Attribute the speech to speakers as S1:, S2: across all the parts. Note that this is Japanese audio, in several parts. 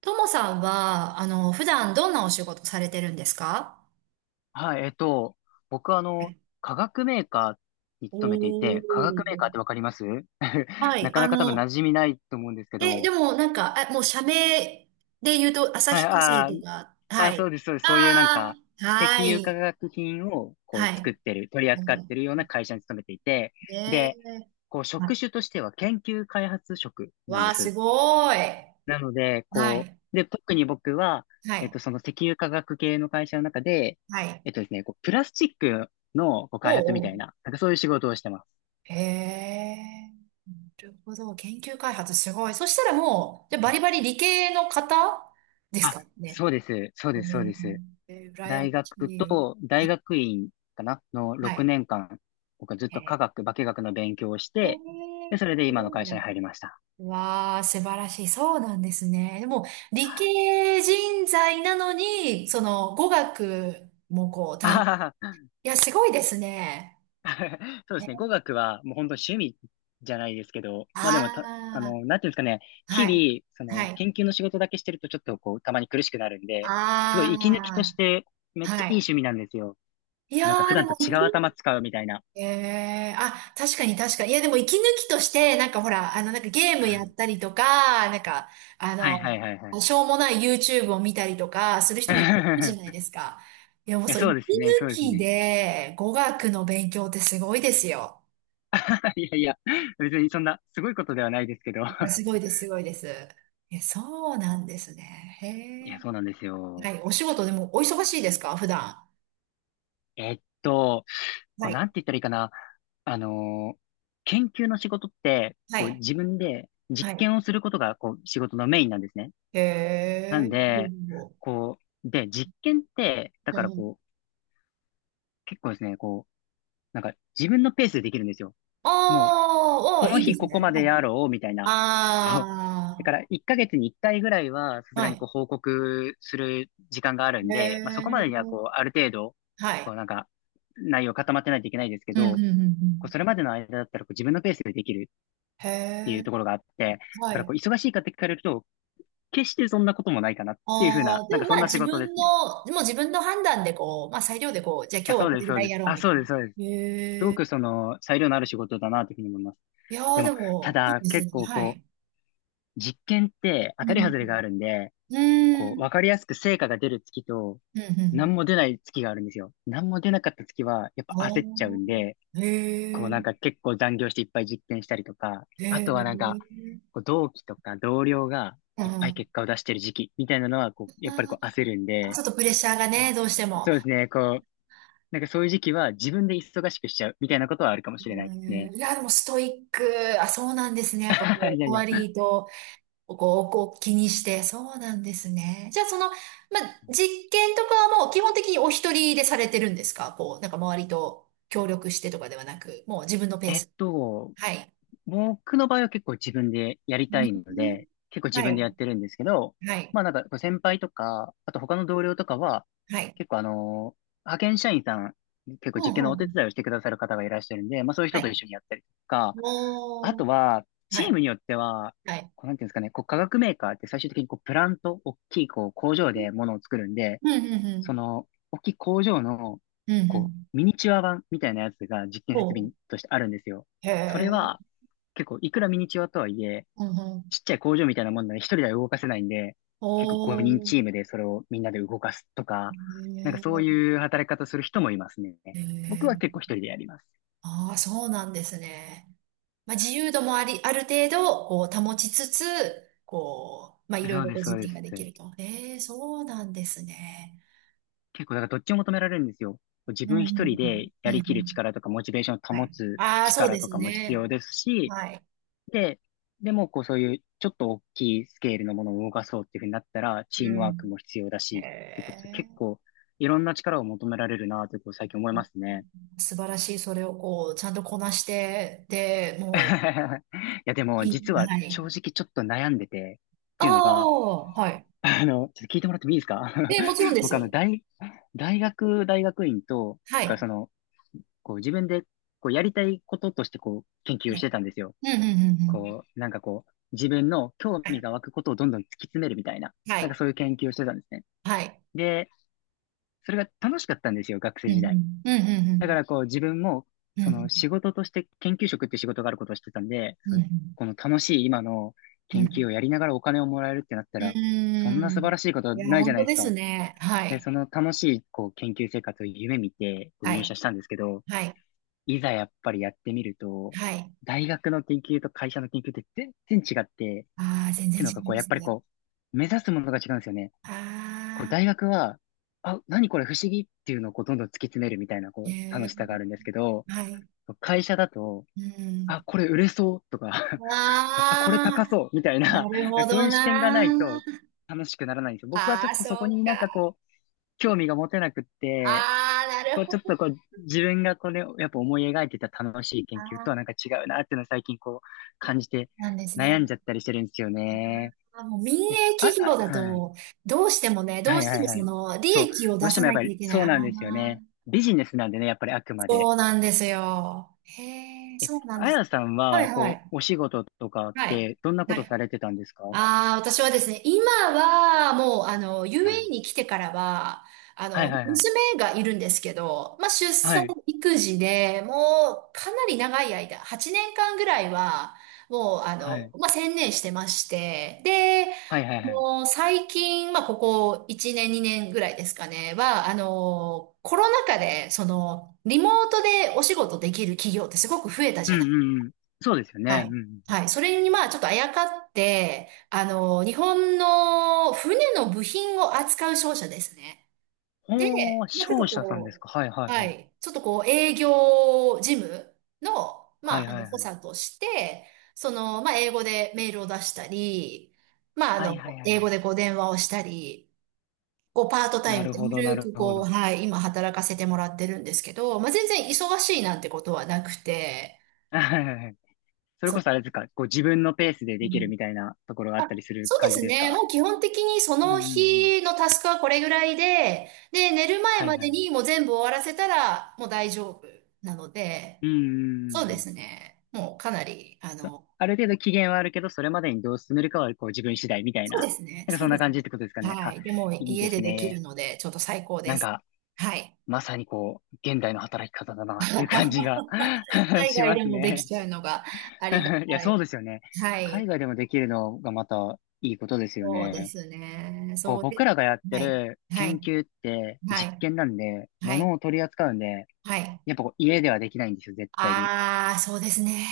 S1: ともさんは、普段どんなお仕事されてるんですか？
S2: はい、僕は化学メーカーに
S1: お
S2: 勤めていて、化学メーカーっ
S1: ー。
S2: てわかります？
S1: は
S2: な
S1: い。
S2: かなか多分馴染みないと思うんですけ
S1: で
S2: ど、
S1: もなんか、あ、もう社名で言うと、
S2: はい、
S1: 旭化成
S2: あ
S1: と
S2: ー
S1: か。
S2: あー、
S1: は
S2: そう
S1: い。
S2: です、そうです。そういうなん
S1: あ
S2: か、
S1: あ、
S2: 石
S1: は
S2: 油化
S1: い。
S2: 学品をこう
S1: は
S2: 作っ
S1: い。
S2: てる、取り扱ってるような会社に勤めていて、
S1: ね、
S2: で、こう
S1: は
S2: 職種
S1: い。
S2: としては研究開発職なん
S1: わ
S2: で
S1: あ、す
S2: す。
S1: ごい。
S2: なので、
S1: は
S2: こ
S1: い。
S2: う、で、特に僕は、
S1: はい。
S2: その石油化学系の会社の中で、
S1: はい。
S2: えっとですね、こう、プラスチックのこう開
S1: お
S2: 発み
S1: うお
S2: たい
S1: う。
S2: な、なんかそういう仕事をしてます。
S1: へえ。なるほど。研究開発すごい。そしたらもう、じゃあ
S2: う
S1: バ
S2: ん
S1: リバリ理系の方です
S2: あ、
S1: かね。
S2: そうです。そうです、そう
S1: ね、
S2: です。
S1: えー、羨ま
S2: 大
S1: し
S2: 学
S1: い。
S2: と、大学院かなの
S1: は
S2: 6
S1: い。
S2: 年間、僕はずっ
S1: へ
S2: と化
S1: え、
S2: 学、化学の勉強をし
S1: へ
S2: て、で、
S1: え、
S2: それで
S1: す
S2: 今の
S1: ごい
S2: 会
S1: な。
S2: 社に入りました。
S1: わあ、素晴らしい。そうなんですね。でも、理系人材なのに、語学もこう、
S2: あ
S1: 担、
S2: はは
S1: いや、すごいですね。
S2: そうですね。
S1: ね。
S2: 語学はもう本当趣味じゃないですけど、まあでも
S1: あ
S2: なんていうんですかね、
S1: あ、はい。
S2: 日々、そ
S1: は
S2: の
S1: い。
S2: 研究の仕事だけしてるとちょっとこう、たまに苦しくなるんで、すごい息抜きと
S1: あ
S2: してめっ
S1: あ、
S2: ちゃ
S1: は
S2: いい
S1: い。
S2: 趣味なんですよ。
S1: い
S2: こ
S1: や
S2: うなんか普
S1: ー、で
S2: 段
S1: も、
S2: と
S1: 理
S2: 違う
S1: 系、
S2: 頭使うみたいな。
S1: ええ、あ、確かに確かに。いや、でも息抜きとして、なんかほら、なんかゲー
S2: う
S1: ムやっ
S2: ん
S1: たりとか、なんか、あ
S2: はいはい
S1: の、
S2: はいはい。
S1: しょうもない YouTube を見たりとか、する人もいるかもじゃないですか。いや、も う
S2: え、
S1: そう、息
S2: そう
S1: 抜
S2: ですね、そうです
S1: き
S2: ね。
S1: で語学の勉強ってすごいですよ。
S2: いやいや、別にそんなすごいことではないですけど。
S1: いや、すごい です、すごいです。え、そうなんですね。
S2: いや、そうなん
S1: へ
S2: です
S1: え。
S2: よ。
S1: はい、お仕事でもお忙しいですか、普段？
S2: えっと、こ
S1: は
S2: う、なん
S1: い、
S2: て言ったらいいかな。あのー研究の仕事って、
S1: は
S2: こう、
S1: い、
S2: 自分で実
S1: はい。
S2: 験をすることが、こう、仕事のメインなんですね。
S1: へ
S2: なん
S1: え。う
S2: で、
S1: んう
S2: こう、で、実験って、だ
S1: ん、
S2: からこう、結構ですね、こう、なんか自分のペースでできるんですよ。もう、
S1: あー、
S2: こ
S1: あー、
S2: の
S1: いいで
S2: 日
S1: す
S2: ここ
S1: ね。
S2: までやろう、みたいな。こう、だか
S1: あ
S2: ら1ヶ月に1回ぐらいは、さす
S1: あ、
S2: が
S1: は
S2: にこう、
S1: い。
S2: 報告する時間があるん
S1: へ
S2: で、まあ、そこまでには、こう、
S1: え、
S2: ある程度、
S1: は
S2: こ
S1: い。
S2: う、なんか、内容固まってないといけないですけ
S1: うんうんう
S2: ど、
S1: んう
S2: こう
S1: ん。
S2: それまでの間だったらこう自分のペースでできる
S1: へ
S2: っていう
S1: え、
S2: ところがあって、だ
S1: は
S2: から
S1: い。
S2: こう忙しいかって聞かれると、決してそんなこともないかなっていうふう
S1: あ
S2: な、
S1: あ、
S2: な
S1: で
S2: ん
S1: も
S2: かそ
S1: ま
S2: ん
S1: あ
S2: な仕
S1: 自
S2: 事で
S1: 分
S2: すね。
S1: の、もも自分の判断でこう、まあ裁量でこう、じゃあ
S2: あ、
S1: 今日は
S2: そう
S1: こ
S2: で
S1: れ
S2: す、
S1: ぐ
S2: そう
S1: ら
S2: で
S1: い
S2: す。
S1: やろう
S2: あ、
S1: み
S2: そう
S1: たい
S2: で
S1: な。
S2: す、そうです。す
S1: へ
S2: ご
S1: え、
S2: くその裁量のある仕事だなというふうに思います。
S1: いや
S2: で
S1: ーで
S2: も、た
S1: も、いい
S2: だ
S1: です
S2: 結
S1: ね。
S2: 構
S1: は
S2: こ
S1: い。
S2: う、実験って当
S1: うん
S2: たり
S1: う
S2: 外れが
S1: ん
S2: あるんで、
S1: う
S2: こう、
S1: ん。
S2: わかりやすく成果が出る月と、
S1: うんうん
S2: 何
S1: う
S2: も出ない月があるんですよ。何も出なかった月は、やっ
S1: ん。
S2: ぱ焦っちゃうん
S1: あ
S2: で、
S1: あ、
S2: こ
S1: へ
S2: う
S1: え、
S2: なんか結構残業していっぱい実験したりとか、
S1: へ
S2: あ
S1: え、
S2: とは
S1: う
S2: なんか、
S1: ん。
S2: こう同期とか同僚がいっぱい
S1: あ
S2: 結果を出してる時期みたいなのは、こう、やっぱりこう焦るん
S1: ー、ち
S2: で、
S1: ょっとプレッシャーがね、どうしても。
S2: そうですね、こう、なんかそういう時期は自分で忙しくしちゃうみたいなことはあるかもしれな
S1: う
S2: いですね。
S1: ん、いや、でもストイック。あ、そうなんですね。やっぱ
S2: い
S1: こ
S2: や
S1: う、
S2: いや。
S1: 割と、こう、こう気にして。そうなんですね。じゃあ、まあ、実験とかはもう基本的にお一人でされてるんですか？こう、なんか周りと協力してとかではなく、もう自分のペー
S2: えっ
S1: ス。
S2: と、
S1: はい。
S2: 僕の場合は結構自分でやり
S1: う
S2: たいの
S1: ん。
S2: で、結構自
S1: は
S2: 分で
S1: い。
S2: やってるんですけど、
S1: はい。
S2: まあなんかこう先輩とか、あと他の同僚とかは、
S1: はい。
S2: 結構あの派遣社員さん、結構
S1: う
S2: 実
S1: ん、
S2: 験の
S1: う
S2: お手
S1: ん。
S2: 伝いをしてくださる方がいらっしゃるんで、まあそういう
S1: は
S2: 人と一
S1: い。
S2: 緒にやったりとか、あ
S1: おー。
S2: とは、
S1: は
S2: チー
S1: い。
S2: ムによっては、
S1: はい。
S2: こうなんていうんですかね、こう化学メーカーって最終的にこうプラント、大きいこう工場で物を作るんで、
S1: うん、うん、う
S2: そ
S1: ん。
S2: の、大きい工場の、
S1: うん、う
S2: こ
S1: ん。
S2: う、ミニチュア版みたいなやつが実験
S1: お
S2: 設備
S1: ー。
S2: としてあるんですよ。
S1: へ
S2: それ
S1: え。
S2: は、結構、いくらミニチュアとはいえ、
S1: うん、うん。
S2: ちっちゃい工場みたいなもんなので、一人では動かせないんで、結構
S1: お
S2: 5人
S1: ー。
S2: チームでそれをみんなで動かすとか、なんか
S1: へ
S2: そう
S1: え。
S2: いう働き方する人もいますね。
S1: へ
S2: 僕
S1: え、
S2: は結構一人でやります。
S1: ああ、そうなんですね。まあ、自由度もあり、ある程度、こう、保ちつつ、こう、まあ、いろい
S2: そう
S1: ろ
S2: で
S1: ご
S2: す、そう
S1: 実
S2: で
S1: 験
S2: す。
S1: ができると。ええ、そうなんですね。
S2: 結構、だからどっちも求められるんですよ。自
S1: うん、
S2: 分
S1: う
S2: 一人
S1: ん、
S2: で
S1: う
S2: や
S1: ん。うんう
S2: りきる
S1: ん、
S2: 力とか、モチベーション
S1: は
S2: を保
S1: い。
S2: つ
S1: ああ、そう
S2: 力
S1: で
S2: と
S1: す
S2: かも必
S1: ね。
S2: 要ですし、
S1: はい。
S2: で、でも、こう、そういう、ちょっと大きいスケールのものを動かそうっていうふうになったら、チー
S1: う
S2: ムワーク
S1: ん。
S2: も必要だ
S1: え
S2: し、ってことで、結
S1: え、
S2: 構、いろんな力を求められるなと、こう、最近思いますね。
S1: 素晴らしい。それをこう、ちゃんとこなして、で、もう、
S2: いや、でも、
S1: い
S2: 実は、
S1: はい。
S2: 正直ちょっと悩んでて、っ
S1: あ
S2: ていうのが、
S1: あ、はい。
S2: ちょっと聞いてもらってもいいですか？
S1: え、もちろん です
S2: 僕、
S1: よ。
S2: 大学、大学院と、
S1: は
S2: だから
S1: い。
S2: その、こう、自分で、こう、やりたいこととして、こう、研究を
S1: は
S2: し
S1: い、
S2: てたんですよ。
S1: うん、うん、うん、うん。
S2: こう、なんかこう、自分の興
S1: は
S2: 味
S1: い。
S2: が湧くことをどんどん突き詰めるみたいな、
S1: は
S2: なんか
S1: い。
S2: そういう研究をしてたんですね。
S1: はい。
S2: で、それが楽しかったんですよ、学
S1: う
S2: 生
S1: ん、う
S2: 時代。
S1: ん、うん、うん、う
S2: だか
S1: ん。
S2: らこう、自分も、
S1: う
S2: その仕
S1: ん、
S2: 事として研究職っていう仕事があることをしてたんで、
S1: うん、
S2: そ
S1: う
S2: の
S1: ん。
S2: この楽しい今の
S1: う
S2: 研究
S1: ん。
S2: をやりながらお金をもらえるってなった
S1: う
S2: ら、そんな
S1: ー
S2: 素晴
S1: ん、
S2: らしいことは
S1: いや、
S2: ないじゃ
S1: 本
S2: ない
S1: 当
S2: です
S1: です
S2: か。
S1: ね。は
S2: で、そ
S1: い。
S2: の楽しいこう研究生活を夢見てこう
S1: は
S2: 入
S1: い。
S2: 社したんですけど、
S1: はい。
S2: いざやっぱりやってみると、
S1: はい。
S2: 大学の研究と会社の研究って全然違って、
S1: ああ、全然
S2: て
S1: 違
S2: いうのが、
S1: い
S2: こう、
S1: ま
S2: やっ
S1: す
S2: ぱり
S1: ね。
S2: こう、目指すものが違うんですよね。こう、大
S1: あ
S2: 学は、あ、何これ不思議っていうのをこう、どんどん突き詰めるみたいな、
S1: あ、へ
S2: こう、楽
S1: え。
S2: しさがあるんですけど、
S1: はい。
S2: 会社だと、
S1: うん。
S2: あ、これ売れそうとか あ、これ高
S1: ああ、
S2: そうみたい
S1: な
S2: な、
S1: るほ
S2: そう
S1: ど
S2: いう視点がない
S1: な。
S2: と楽しくならないんですよ。僕はち
S1: あ
S2: ょっ
S1: あ、
S2: とそこ
S1: そ
S2: に
S1: う
S2: なん
S1: か。
S2: かこう、興味が持てなくって、
S1: ああ、な
S2: こ
S1: る
S2: う、
S1: ほ
S2: ちょっと
S1: ど。
S2: こう、自分がこれ、やっぱ思い描いてた楽しい研究とはなん
S1: あ
S2: か違うなっていうのを最近こう、
S1: あ、
S2: 感じて
S1: なんです
S2: 悩ん
S1: ね。
S2: じゃったりしてるんですよね。
S1: あ、もう民
S2: え
S1: 営
S2: あ、
S1: 企業
S2: あ、
S1: だ
S2: はい。
S1: と、どうしてもね、ど
S2: は
S1: う
S2: い
S1: して
S2: はい
S1: も
S2: は
S1: そ
S2: い。
S1: の、利
S2: そう。
S1: 益を出
S2: どうして
S1: さ
S2: もやっ
S1: な
S2: ぱ
S1: きゃ
S2: り
S1: いけない。
S2: そ
S1: あ
S2: うなんですよ
S1: あ、
S2: ね。ビジネスなんでね、やっぱりあくまで。
S1: そうなんですよ。へえ、
S2: え、
S1: そうなんで
S2: あ
S1: す。
S2: やさん
S1: はい
S2: は、
S1: は
S2: こ
S1: い。
S2: う、お仕事とかっ
S1: はい。
S2: て、どんなこ
S1: は
S2: とさ
S1: い。
S2: れてたんですか？は
S1: ああ、私はですね、今はもう、
S2: い。
S1: UAE に来てからは、
S2: はいはいはい。
S1: 娘がいるんですけど、まあ、出
S2: は
S1: 産
S2: い。
S1: 育児でもう、かなり長い間、8年間ぐらいは、もう、
S2: はい。
S1: まあ、専念してまして、で、
S2: はいはいはい。
S1: もう、最近、まあ、ここ1年、2年ぐらいですかね、は、コロナ禍で、リモートでお仕事できる企業ってすごく増えた
S2: う
S1: じ
S2: ん
S1: ゃない。
S2: うんうん。そうですよ
S1: は
S2: ね。うん
S1: い。
S2: うん
S1: はい。それにまあちょっとあやかって、日本の船の部品を扱う商社ですね。
S2: うん。
S1: で、
S2: ほー、
S1: まあちょっ
S2: 商
S1: と
S2: 社さんです
S1: こ
S2: か？はいは
S1: う、
S2: い
S1: は
S2: はい。
S1: い。ちょっとこう営業事務の、ま
S2: はい
S1: あ、あ
S2: は
S1: の、
S2: い
S1: 補
S2: はい。
S1: 佐として、まあ英語でメールを出したり、まああ
S2: はいはいはいはい
S1: の、
S2: はいはいはい
S1: 英
S2: はいうんうんうんそうですよねうんうんうほー
S1: 語
S2: 商
S1: でこう電話をしたり、こうパートタ
S2: 社
S1: イ
S2: さん
S1: ム
S2: です
S1: で
S2: か？はい
S1: ゆ
S2: はいはいはい
S1: る
S2: はいはいはいはいはいはいなるほどなる
S1: く
S2: ほ
S1: こう、
S2: ど。
S1: はい、今働かせてもらってるんですけど、まあ全然忙しいなんてことはなくて、
S2: はいはいはい。それ
S1: そ
S2: こそあ
S1: う。
S2: れですか、こう自分のペースでできるみたいなところがあったりする
S1: そうで
S2: 感じ
S1: す
S2: です
S1: ね。も
S2: か？
S1: う基本的にそ
S2: うんう
S1: の
S2: んうん。
S1: 日のタスクはこれぐらいで、で、寝る前
S2: はい
S1: ま
S2: は
S1: で
S2: い。
S1: にもう全部終わらせたらもう大丈夫なので、
S2: うんうんう
S1: そ
S2: ん
S1: う
S2: う
S1: で
S2: ん。
S1: すね。もうかなり、
S2: そある程度期限はあるけど、それまでにどう進めるかはこう自分次第みたい
S1: そう
S2: な、
S1: ですね。
S2: なんか
S1: そ
S2: そ
S1: う
S2: ん
S1: で
S2: な
S1: す
S2: 感
S1: ね。
S2: じってことですかね。
S1: は
S2: あ、
S1: い。でも
S2: いいで
S1: 家で
S2: す
S1: できる
S2: ね。
S1: ので、ちょっと最高で
S2: なん
S1: す。
S2: か、
S1: はい。
S2: まさにこう、現代の働き方だなっていう感じが
S1: 海
S2: し
S1: 外
S2: ま
S1: で
S2: す
S1: もでき
S2: ね。
S1: ちゃうのがありが
S2: いや、
S1: たい。
S2: そうですよね。
S1: は
S2: 海
S1: い。
S2: 外でもできるのがまたいいことですよ
S1: そうで
S2: ね。
S1: すね。
S2: こう、
S1: そう
S2: 僕
S1: で、
S2: らがやって
S1: はい。
S2: る
S1: は
S2: 研
S1: い。
S2: 究って
S1: は
S2: 実
S1: い。
S2: 験なんで、
S1: はい。
S2: 物を取り扱うんで、
S1: はい。
S2: やっぱこう家ではできないんですよ、絶対に。
S1: ああ、そうですね。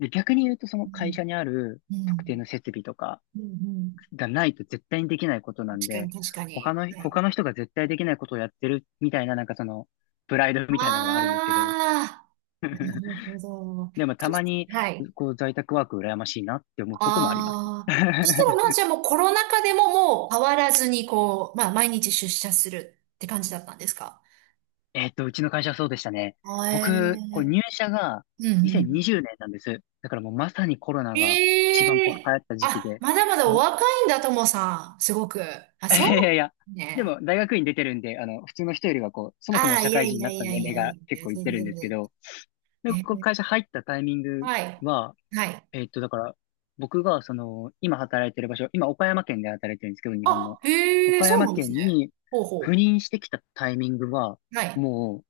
S2: で、逆に言うとその
S1: う
S2: 会
S1: ん
S2: 社にある
S1: う
S2: 特定
S1: ん。
S2: の設備とか、
S1: うんうん。
S2: がないと絶対にできないことなん
S1: 確か
S2: で、
S1: に、確か
S2: 他
S1: に。
S2: の、
S1: はい。
S2: 他の人が絶対できないことをやってるみたいな、なんかその、プライドみたいなのはあるんですけど、
S1: ああ、なるほ ど。
S2: でもた
S1: そ
S2: ま
S1: し、
S2: に、
S1: はい。
S2: こう、在宅ワーク羨ましいなって思うこともあります。
S1: ああ。そしたら、まあ、じゃあもうコロナ禍でももう変わらずに、こう、まあ、毎日出社するって感じだったんですか？
S2: うちの会社はそうでしたね。
S1: あ、え
S2: 僕、こう、
S1: ー、
S2: 入社が
S1: うんうん。
S2: 2020年なんです。だからもうまさにコロナが一番
S1: え
S2: こう流行
S1: え、
S2: った時期
S1: あ、
S2: で、
S1: まだまだ
S2: こ
S1: お
S2: う、
S1: 若いんだ、ともさん。すごく。あ、
S2: いやい
S1: そ
S2: やいや、
S1: う
S2: でも
S1: ね。
S2: 大学院出てるんで、あの、普通の人よりはこう、そもそも
S1: ああ、
S2: 社
S1: いや
S2: 会人
S1: い
S2: に
S1: や
S2: なっ
S1: い
S2: た
S1: や
S2: 年
S1: いや
S2: 齢が
S1: い
S2: 結
S1: や、
S2: 構いって
S1: 全然
S2: るんで
S1: 全
S2: すけ
S1: 然。
S2: ど、で、
S1: え
S2: 僕
S1: ー、
S2: 会社入ったタイミング
S1: はい。
S2: は、
S1: はい。
S2: えっと、だから、僕が、その、今働いてる場所、今岡山県で働いてるんですけど、日本
S1: あ、
S2: の。
S1: へえ、
S2: 岡
S1: そう
S2: 山
S1: なんです
S2: 県
S1: ね。
S2: に
S1: ほう
S2: 赴
S1: ほ
S2: 任してきたタイミングは、
S1: う。はい。
S2: もう、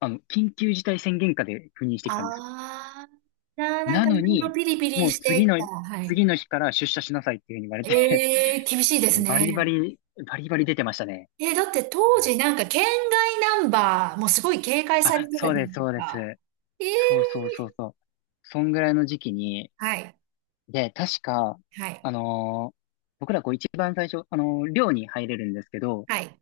S2: あの、緊急事態宣言下で赴任してきたんですよ。
S1: ああ、じゃあなん
S2: な
S1: か
S2: の
S1: いろいろ
S2: に、
S1: ピリピ
S2: も
S1: リ
S2: う
S1: してきた。はい。
S2: 次の日から出社しなさいっていうふうに言われて
S1: ええ、厳しいです
S2: バリバ
S1: ね。
S2: リ、バリバリ出てましたね。
S1: え、だって当時なんか県外ナンバーもすごい警戒され
S2: あ、
S1: てた
S2: そう
S1: じゃ
S2: で
S1: ない
S2: す、
S1: で
S2: そう
S1: す
S2: で
S1: か。
S2: す。
S1: ええ、
S2: そうそうそうそう。そんぐらいの時期に、
S1: はい。
S2: で、確か、
S1: はい。
S2: あのー僕らこう一番最初、寮に入れるんですけど、
S1: はい。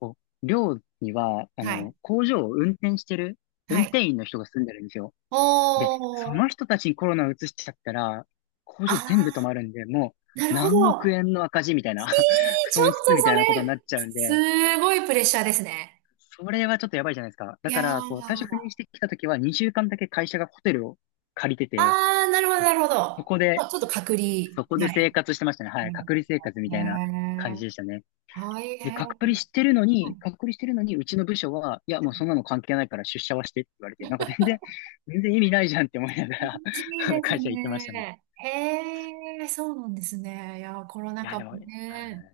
S2: こう寮には、
S1: はい。
S2: 工場を運転してる、
S1: は
S2: 運
S1: い。
S2: 転員の人が住んでるんですよ。
S1: お
S2: で、その
S1: ー。
S2: 人たちにコロナを移しちゃったら、工
S1: あ
S2: 場全部止
S1: あ、
S2: まるんで、も
S1: な
S2: う
S1: るほ
S2: 何億
S1: ど。
S2: 円の赤字みたいな、
S1: え ー、ちょっ
S2: 損失
S1: と
S2: みた
S1: そ
S2: いなことにな
S1: れ、
S2: っちゃうんで、
S1: すごいプレッシャーですね。
S2: それはちょっとやばいじゃないですか。
S1: い
S2: だか
S1: や
S2: ら、こう、最初赴
S1: ー。
S2: 任してきた時は、2週間だけ会社がホテルを借りて
S1: あ
S2: て、
S1: あ、なるほど、
S2: こう
S1: なるほど。
S2: そこで
S1: まあ、ちょっと隔離。
S2: そこで
S1: は
S2: 生
S1: い。
S2: 活してましたね。はい。
S1: なるほ
S2: 隔離生活み
S1: ど
S2: たいな感じ
S1: ね。
S2: でしたね。
S1: 大
S2: で、
S1: 変。
S2: 隔
S1: は
S2: 離
S1: い。
S2: してるのに、隔離してるのに、うちの部署は、いや、もうそんなの関係ないから出社はしてって言われて、なんか全然、全然意味ないじゃんって思いながら
S1: 気、 いい
S2: あの
S1: です
S2: 会社行ってましたね。い
S1: ね。へえ、そうなんですね。いやー、コロナ
S2: や、
S1: 禍
S2: で
S1: も
S2: も、う
S1: ね。
S2: ん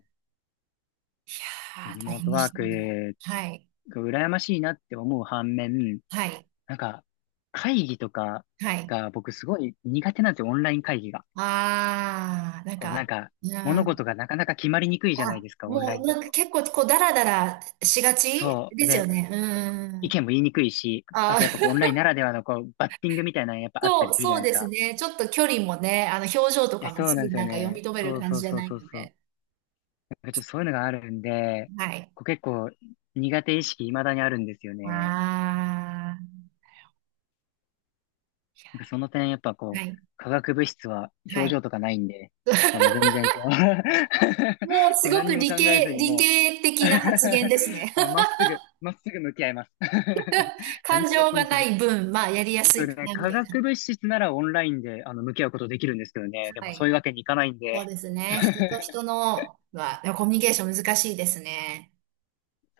S1: い
S2: こう
S1: や
S2: リ
S1: ー、大
S2: モー
S1: 変
S2: ト
S1: で
S2: ワー
S1: した
S2: ク
S1: ね。はい。
S2: が羨ましいなって思う反面、
S1: はい。
S2: なんか、会議とか
S1: はい。
S2: が僕すごい苦手なんですよ、オンライン会議が。
S1: ああ、なん
S2: こう、なん
S1: か、
S2: か、
S1: う
S2: 物
S1: ん。
S2: 事がなかなか決まりにくいじゃない
S1: あ、
S2: ですか、オン
S1: も
S2: ラ
S1: う、
S2: インだ
S1: なんか
S2: と。
S1: 結構、こう、だらだらしがち
S2: そう。
S1: ですよ
S2: で、
S1: ね。う
S2: 意
S1: ん。
S2: 見も言いにくいし、
S1: あ
S2: あ
S1: あ。
S2: とやっぱこうオンラインならではのこうバッティングみたいなのやっぱあった
S1: そ
S2: り
S1: う、
S2: するじゃ
S1: そう
S2: ないです
S1: です
S2: か。
S1: ね。ちょっと距離もね、表情と
S2: い
S1: か
S2: や、
S1: も
S2: そう
S1: す
S2: なん
S1: ぐ
S2: ですよ
S1: なんか読み
S2: ね。
S1: 止める
S2: そう
S1: 感
S2: そ
S1: じ
S2: う
S1: じゃ
S2: そう
S1: ない
S2: そう
S1: の
S2: そう。
S1: で。
S2: なんかちょっとそういうのがあるんで、
S1: はい。
S2: こう結構苦手意識未だにあるんですよね。
S1: あ
S2: なんかその点やっぱ
S1: あ、は
S2: こう、
S1: い、
S2: 化学物質は
S1: は
S2: 表
S1: い。
S2: 情とかないんで、もう全然こう
S1: もうす
S2: こう
S1: ご
S2: 何
S1: く
S2: にも
S1: 理
S2: 考えず
S1: 系、
S2: に
S1: 理
S2: も
S1: 系的な
S2: う
S1: 発言ですね。
S2: もうまっすぐ、まっすぐ向き合います 何
S1: 感
S2: にも
S1: 情
S2: 気
S1: が
S2: にせ
S1: な
S2: ず。
S1: い分、まあ、やりやす
S2: 僕
S1: いか
S2: ね、
S1: な、み
S2: 化
S1: たいな。
S2: 学物質ならオンラインで、あの、向き合うことできるんですけどね。で
S1: は
S2: もそうい
S1: い。
S2: うわけにいかないん
S1: そう
S2: で。
S1: ですね。人と人 のは、コミュニケーション難しいですね。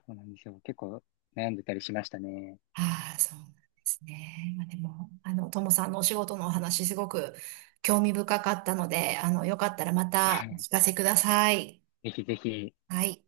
S2: そうなんですよ。結構悩んでたりしましたね。
S1: ああ、そうなんですね。まあ、でも、ともさんのお仕事のお話、すごく興味深かったので、よかったらまたお聞か せください。
S2: ぜひぜひ。
S1: はい。